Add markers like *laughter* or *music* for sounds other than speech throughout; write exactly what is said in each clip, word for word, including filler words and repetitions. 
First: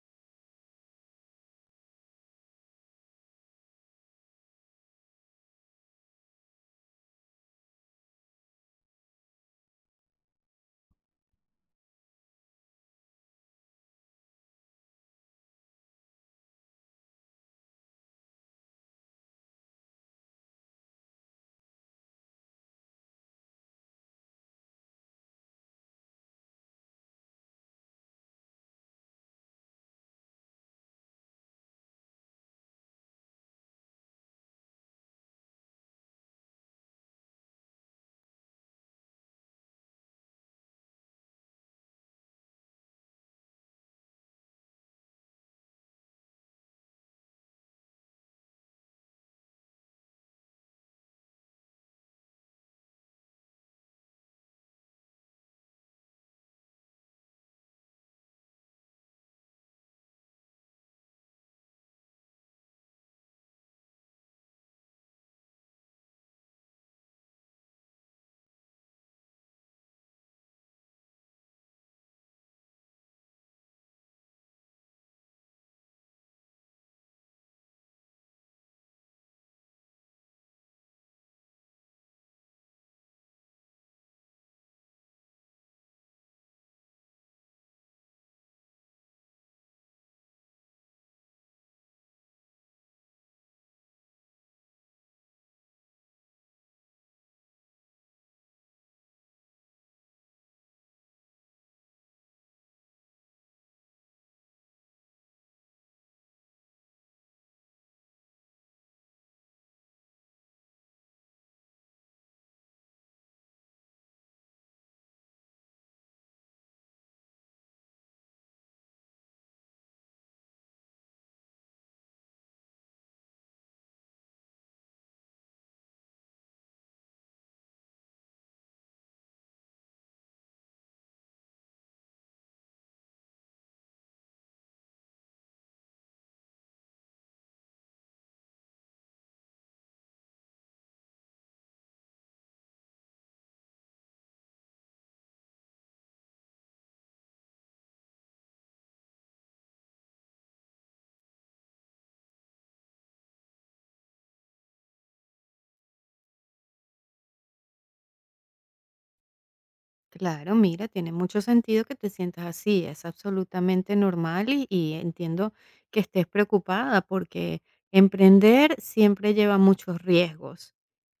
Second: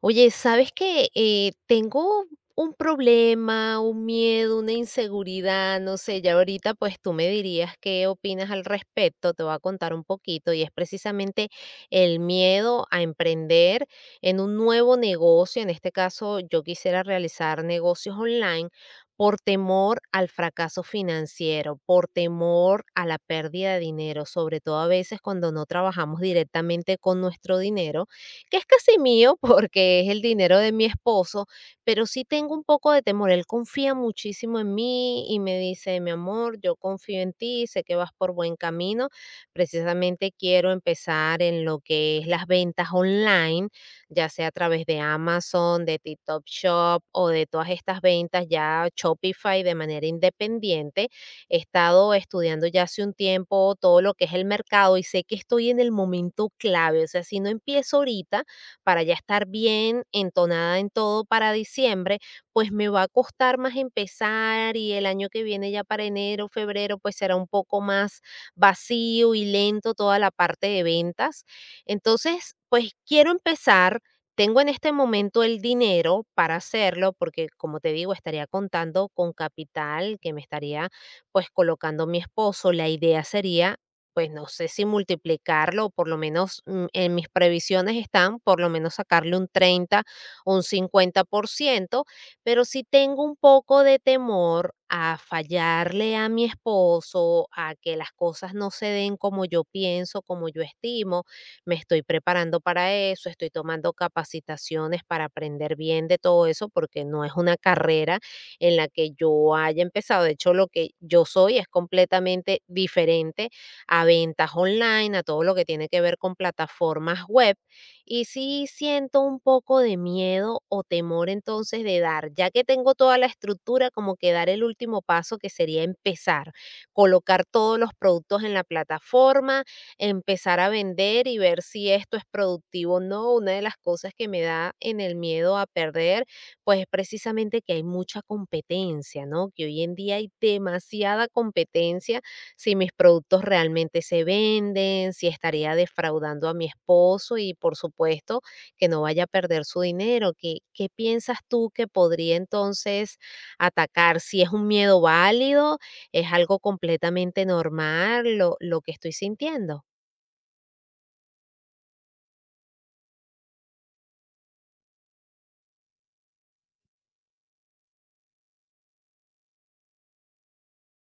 Oye, ¿sabes qué? Eh, tengo un problema, un miedo, una inseguridad, no sé, ya ahorita pues tú me dirías qué opinas al respecto, te voy a contar un poquito y es precisamente el miedo a emprender en un nuevo negocio, en este caso yo quisiera realizar negocios online por temor al fracaso financiero, por temor a la pérdida de dinero, sobre todo a veces cuando no trabajamos directamente con nuestro dinero que es casi mío porque es el dinero de mi esposo, pero sí tengo un poco de temor. Él confía muchísimo en mí y me dice, mi amor, yo confío en ti, sé que vas por buen camino. Precisamente quiero empezar en lo que es las ventas online, ya sea a través de Amazon, de TikTok Shop o de todas estas ventas ya Shopify de manera independiente. He estado estudiando ya hace un tiempo todo lo que es el mercado y sé que estoy en el momento clave. O sea, si no empiezo ahorita para ya estar bien entonada en todo para diciembre, pues me va a costar más empezar y el año que viene ya para enero, febrero, pues será un poco más vacío y lento toda la parte de ventas. Entonces, pues quiero empezar. Tengo en este momento el dinero para hacerlo porque, como te digo, estaría contando con capital que me estaría pues colocando mi esposo, la idea sería, pues no sé si multiplicarlo, o por lo menos mm, en mis previsiones están, por lo menos sacarle un treinta, un cincuenta por ciento, pero sí tengo un poco de temor a fallarle a mi esposo, a que las cosas no se den como yo pienso, como yo estimo. Me estoy preparando para eso, estoy tomando capacitaciones para aprender bien de todo eso, porque no es una carrera, en la que yo haya empezado. De hecho, lo que yo soy es completamente diferente a ventas online, a todo lo que tiene que ver con plataformas web. Y sí siento un poco de miedo o temor entonces de dar, ya que tengo toda la estructura, como que dar el último paso que sería empezar, colocar todos los productos en la plataforma, empezar a vender y ver si esto es productivo o no. Una de las cosas que me da en el miedo a perder pues precisamente que hay mucha competencia, ¿no? Que hoy en día hay demasiada competencia si mis productos realmente se venden, si estaría defraudando a mi esposo y por supuesto que no vaya a perder su dinero. ¿Qué, qué piensas tú que podría entonces atacar? Si es un miedo válido, es algo completamente normal lo, lo que estoy sintiendo. Claro, mira, tiene mucho sentido que te sientas así, es absolutamente normal y, y entiendo que estés preocupada porque emprender siempre lleva muchos riesgos.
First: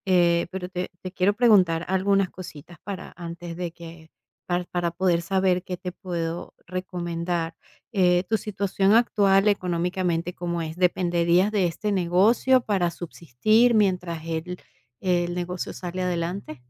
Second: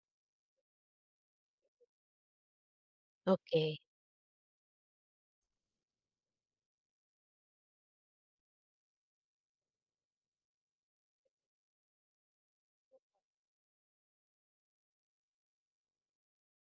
Eh, pero te, te quiero preguntar algunas cositas para antes de Ok. que, par- para poder saber qué te puedo recomendar. Eh, ¿tu situación actual económicamente cómo es? ¿Dependerías de este negocio para subsistir mientras el, el negocio sale adelante?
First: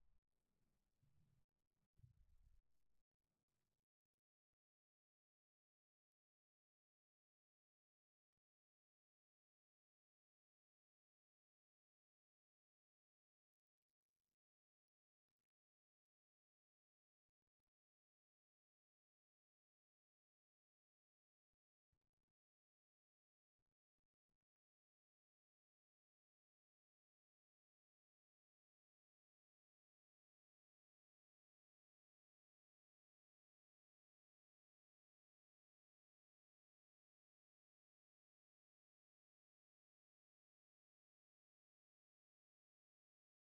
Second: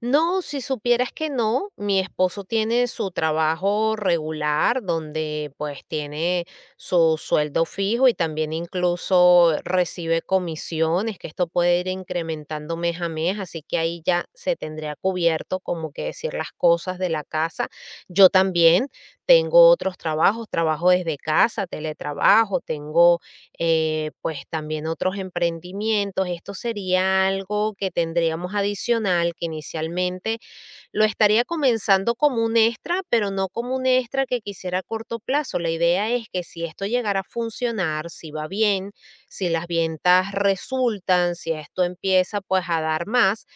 No, si supieras que no, mi esposo tiene su trabajo regular donde pues tiene su sueldo fijo y también incluso recibe comisiones, que esto puede ir incrementando mes a mes, así que ahí ya se tendría cubierto como que decir las cosas de la casa. Yo también tengo otros trabajos, trabajo desde casa, teletrabajo, tengo eh, pues también otros emprendimientos. Esto sería algo que tendríamos adicional, que inicialmente lo estaría comenzando como un extra, pero no como un extra que quisiera a corto plazo. La idea es que si esto llegara a funcionar, si va bien, si las ventas resultan, si esto empieza pues a dar más,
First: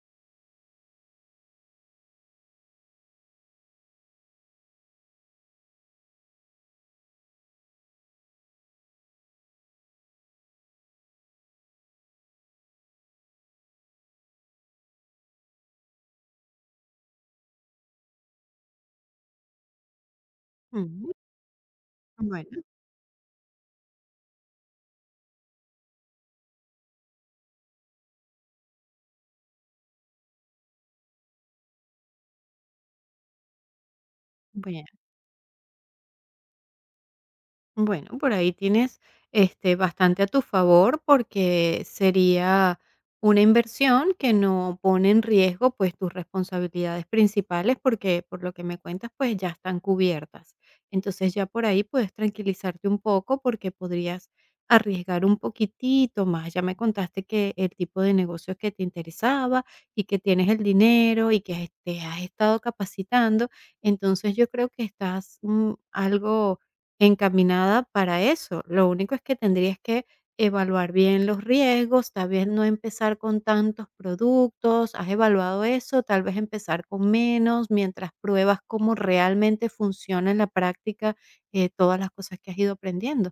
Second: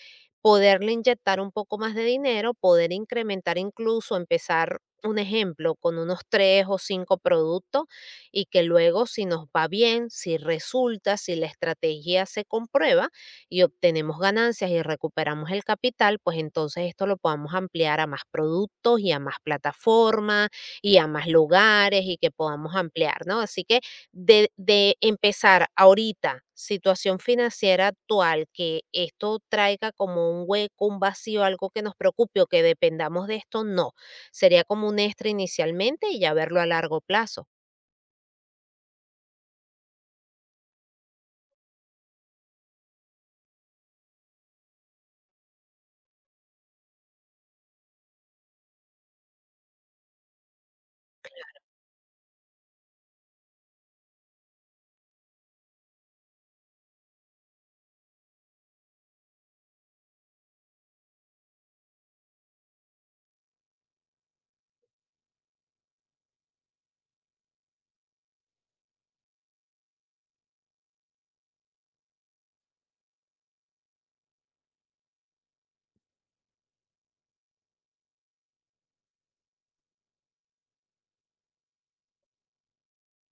poderle inyectar un poco más de dinero, poder incrementar incluso, empezar un ejemplo con unos tres o cinco productos y que luego si nos va bien, si resulta, si la estrategia se comprueba, y obtenemos ganancias y recuperamos el capital, pues entonces esto lo podamos ampliar a más productos y a más plataformas y a Ujú. más lugares y que Bueno, podamos ampliar, ¿no? Así que de, de empezar ahorita situación financiera actual, que esto traiga como un hueco, un vacío, algo que nos preocupe o que dependamos de esto, no. Sería como bueno. un extra inicialmente y ya verlo a largo plazo. Bueno, por ahí tienes, este, bastante a tu favor, porque sería una inversión que no pone en riesgo, pues, tus responsabilidades principales, porque, por lo que me cuentas, pues, ya están cubiertas. Entonces, ya por ahí puedes tranquilizarte un poco, porque podrías arriesgar un poquitito más. Ya me contaste que el tipo de negocios que te interesaba y que tienes el dinero y que te has estado capacitando. Entonces, yo creo que estás, mm, algo encaminada para eso. Lo único es que tendrías que evaluar bien los riesgos, tal vez no empezar con tantos productos, has evaluado eso, tal vez empezar con menos mientras pruebas cómo realmente funciona en la práctica eh, todas las cosas que has ido aprendiendo.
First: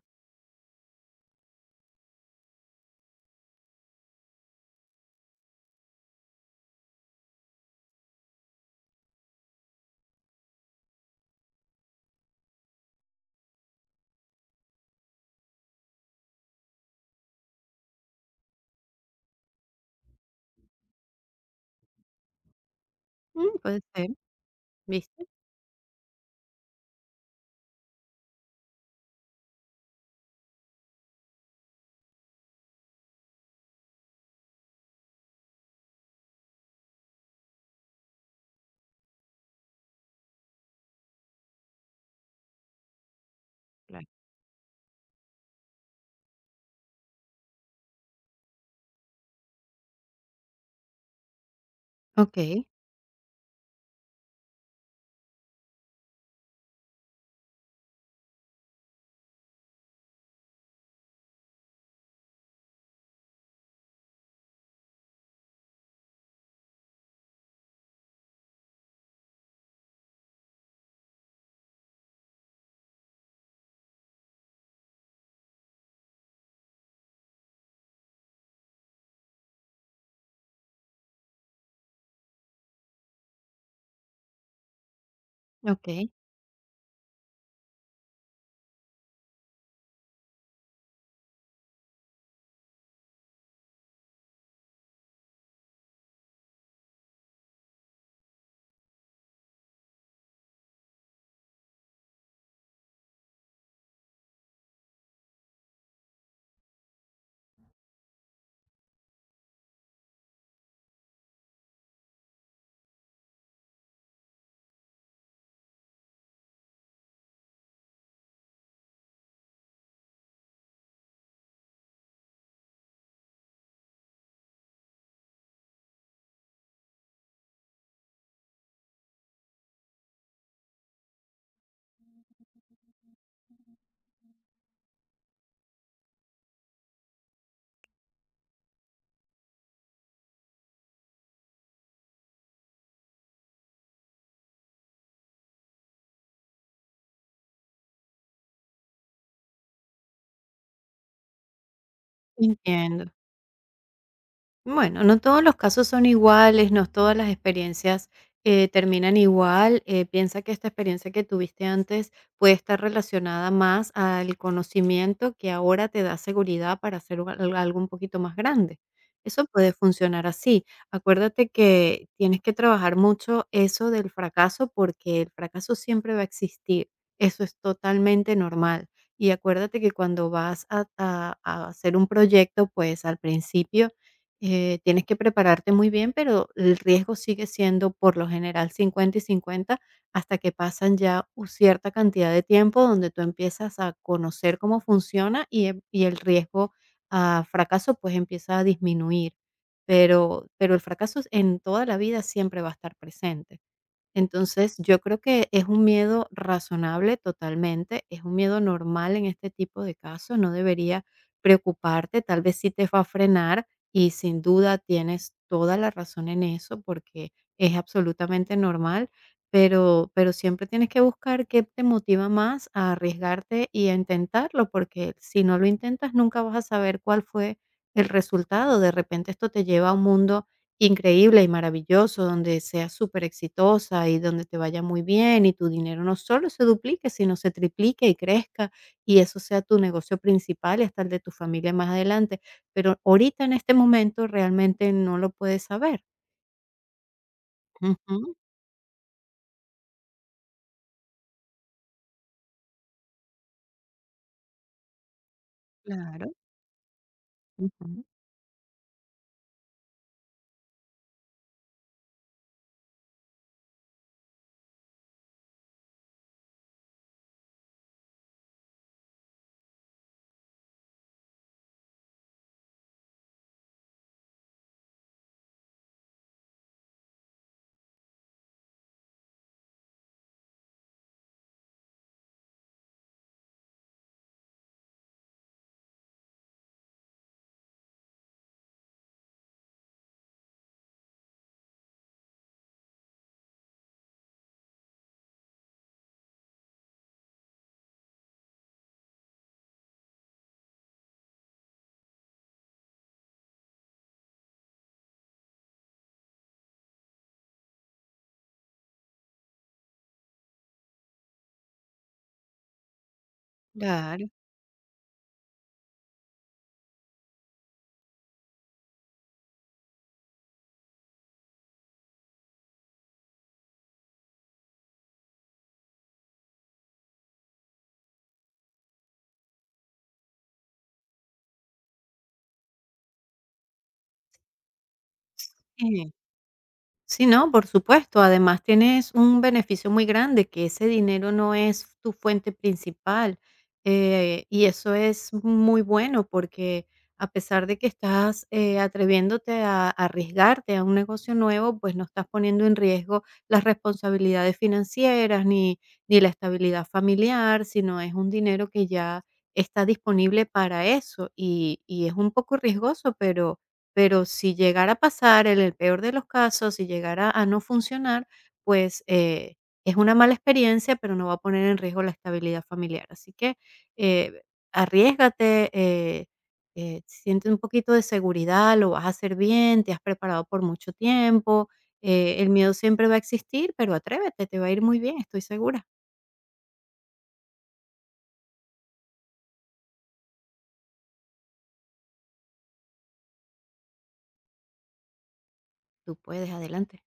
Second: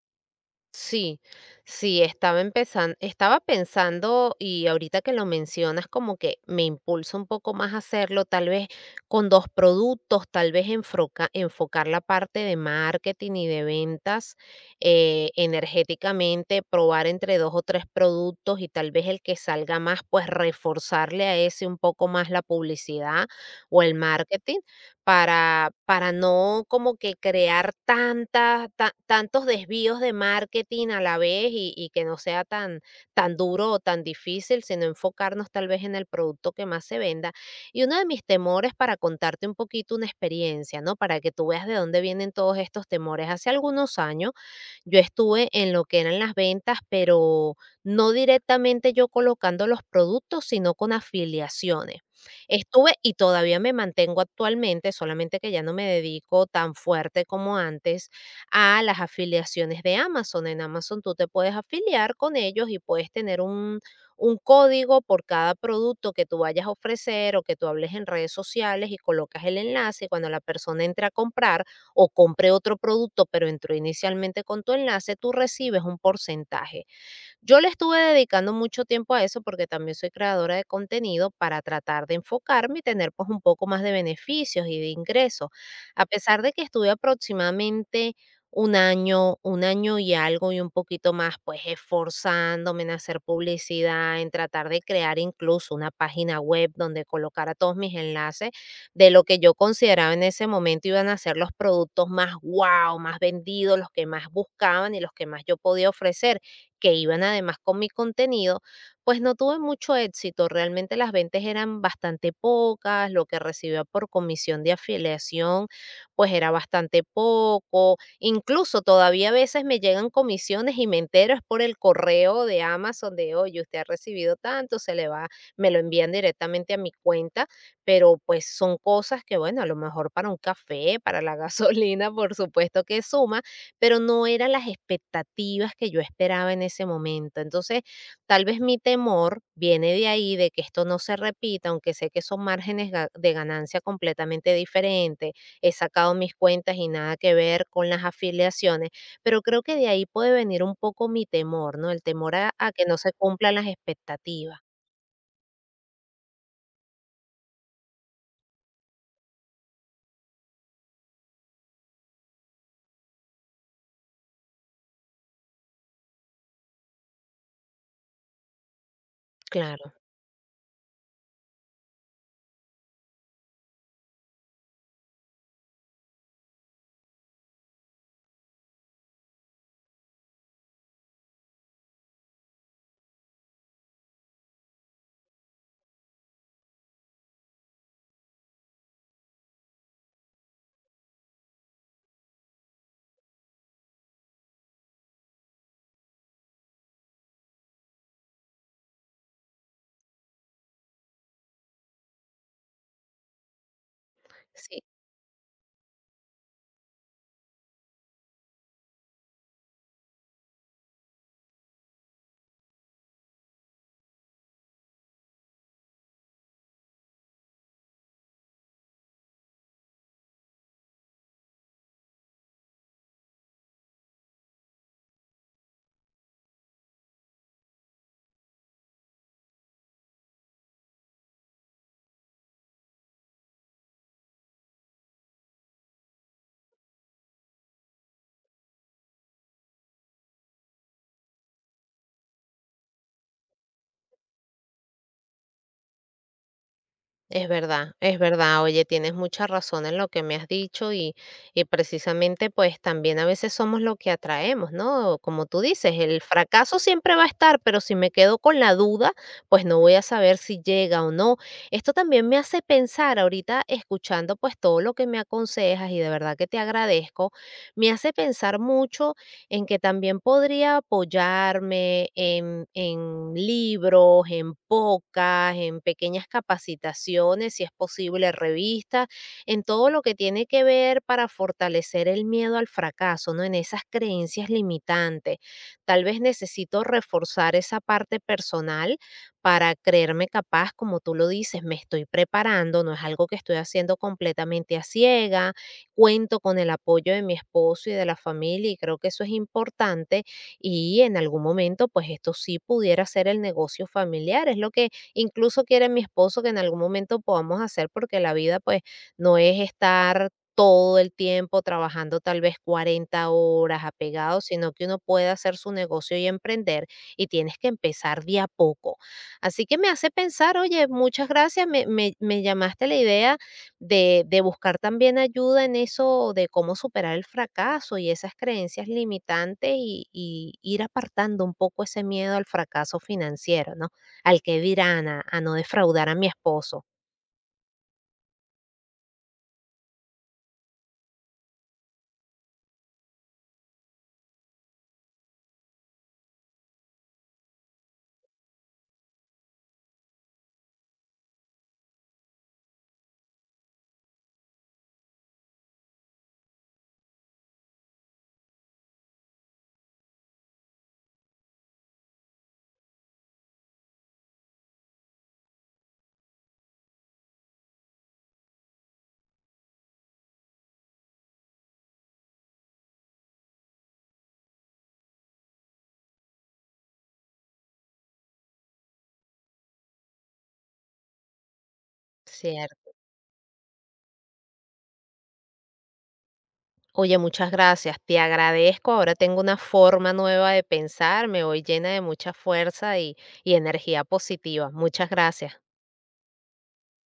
Sí, sí, estaba empezando, estaba pensando y ahorita que lo mencionas como que me impulsa un poco más a hacerlo, tal vez con dos productos, tal vez enfoca- enfocar la parte de marketing y de ventas eh, energéticamente, probar entre dos o tres productos y tal vez el que salga más, pues reforzarle a ese un poco más la publicidad Mm, puede o el ser, marketing ¿viste? para para no como que crear tantas ta tantos desvíos de marketing a la vez y y que no sea tan tan duro o tan difícil, sino enfocarnos tal vez en el producto que más se venda. Y uno de mis temores para contarte un poquito una experiencia, ¿no? Para que tú veas de dónde vienen todos estos temores. Hace algunos Claro. años yo estuve en lo que eran las ventas, pero no directamente yo colocando los productos, sino con afiliaciones. Ok, Estuve y todavía me mantengo actualmente, solamente que ya no me dedico tan fuerte como antes a las afiliaciones de Amazon. En Amazon tú te puedes afiliar con ellos y puedes tener un, un código por cada producto que tú vayas a ofrecer o que tú hables en redes sociales y colocas el enlace y cuando la persona entra a comprar, o compré otro producto, pero entró inicialmente con tu enlace, tú recibes un porcentaje. Yo le estuve dedicando mucho tiempo a eso porque también soy creadora de contenido para tratar de enfocarme y tener pues un poco más de beneficios y de ingresos. A ok, pesar de que estuve aproximadamente un año, un año y algo y un poquito más, pues esforzándome en hacer publicidad, en tratar de crear incluso una página web donde colocara todos mis enlaces de lo que yo consideraba en ese momento iban a ser los productos más wow, más vendidos, los que más buscaban y los que más yo podía ofrecer que iban además con mi contenido, pues no tuve mucho éxito. Realmente las ventas eran bastante pocas, lo que recibía por comisión de afiliación pues era bastante poco. Incluso todavía a veces me llegan comisiones y me entero es por el correo de Amazon de, oye, usted ha recibido tanto, se le va, me lo envían directamente a mi cuenta, pero pues son cosas que, bueno, a lo mejor para un café, para la *laughs* gasolina, por supuesto que suman pero no eran las expectativas que yo esperaba en ese momento. Entonces, tal vez mi temor viene de ahí, de que esto no se repita, aunque sé que son márgenes ga- de ganancia completamente diferentes. He sacado mis cuentas y nada que ver con las afiliaciones, pero creo que de ahí puede venir un poco mi temor, ¿no? El temor a, a que no se entiendo. cumplan las expectativas. Bueno, no todos los casos son iguales, no todas las experiencias eh, terminan igual. Eh, piensa que esta experiencia que tuviste antes puede estar relacionada más al conocimiento que ahora te da seguridad para hacer u- al- algo un poquito más grande. Eso puede Claro, funcionar así. Acuérdate que tienes que trabajar mucho eso del fracaso porque el fracaso siempre va a existir. Eso es totalmente normal. Y acuérdate que cuando vas a a- a hacer un proyecto, pues al principio eh, tienes que prepararte muy bien, pero el riesgo sigue siendo por lo general cincuenta y cincuenta, hasta que pasan ya u- cierta cantidad de tiempo donde tú empiezas a conocer cómo funciona y, em- y el riesgo a fracaso pues empieza a disminuir. Pero, pero el fracaso en toda la vida siempre va a estar presente. Entonces, sí. yo creo que es un miedo razonable totalmente, es un miedo normal en este tipo de casos, no debería preocuparte, tal vez sí te va a frenar y sin duda tienes toda la razón en eso porque es absolutamente normal, pero, pero siempre tienes que buscar qué te motiva más a arriesgarte y a intentarlo porque si no lo intentas nunca vas a saber cuál fue el resultado. De repente esto te lleva a un mundo increíble y maravilloso, donde seas súper exitosa y donde te vaya muy bien y tu dinero no solo se duplique, sino se triplique y crezca y eso sea tu negocio principal y hasta el de tu familia más adelante. Pero ahorita en este momento realmente no lo puedes saber. Es verdad, es Ujú, verdad. Oye, tienes mucha razón en lo que me has dicho y, y precisamente pues también a veces somos lo que atraemos, ¿no? Como tú dices, el claro, fracaso siempre va a estar, pero si ujú, me quedo con la duda, pues no voy a saber si llega o no. Esto también me hace pensar ahorita escuchando pues todo lo que me aconsejas y de verdad que te agradezco, me hace pensar mucho en que también podría apoyarme en, en libros, en pocas, en pequeñas capacitaciones, si es posible, revistas, en todo lo que tiene que ver para fortalecer el miedo al fracaso, ¿no? En esas creencias limitantes. Tal vez necesito reforzar esa parte personal para creerme capaz, como tú lo dices, me estoy preparando, no es algo que estoy haciendo completamente a ciegas. Cuento con el apoyo de mi esposo y de la familia y creo que eso es importante y en algún momento pues esto sí pudiera ser el negocio familiar, es lo que incluso quiere mi esposo que en algún momento podamos hacer porque la vida pues no es estar todo el tiempo trabajando tal vez cuarenta horas claro. apegado, sino que uno puede hacer su negocio y emprender y tienes que empezar de a poco. Así que me hace pensar, oye, muchas gracias, me, me- me llamaste la idea de, de buscar también ayuda en eso de cómo superar el fracaso y esas creencias limitantes y, y ir apartando un poco ese miedo al fracaso financiero, ¿no? Al que dirán, a, a no defraudar Sí. a mi esposo. Sí, no, por supuesto. Además, tienes un beneficio muy grande, que ese dinero no es tu fuente principal. Eh, y eso es muy bueno porque a pesar de que estás eh, atreviéndote a arriesgarte a un negocio nuevo, pues no estás poniendo en riesgo las responsabilidades financieras ni, ni la estabilidad familiar, sino es un dinero que ya está disponible para eso. Y, y es un poco riesgoso, pero pero si llegara a pasar, en el peor de los casos, si llegara a no funcionar, pues, eh, es una mala experiencia, pero no va a poner en riesgo la estabilidad familiar. Así que, eh, arriésgate, eh, eh, siente un poquito de seguridad, lo vas a hacer bien, te has preparado por mucho tiempo, eh, el miedo Cierto. siempre va a existir, pero atrévete, te va a ir muy bien, estoy segura. Oye, muchas gracias, te agradezco. Ahora tengo una forma nueva de pensar, me voy llena de mucha fuerza y, y energía positiva. Muchas gracias. Tú puedes, adelante.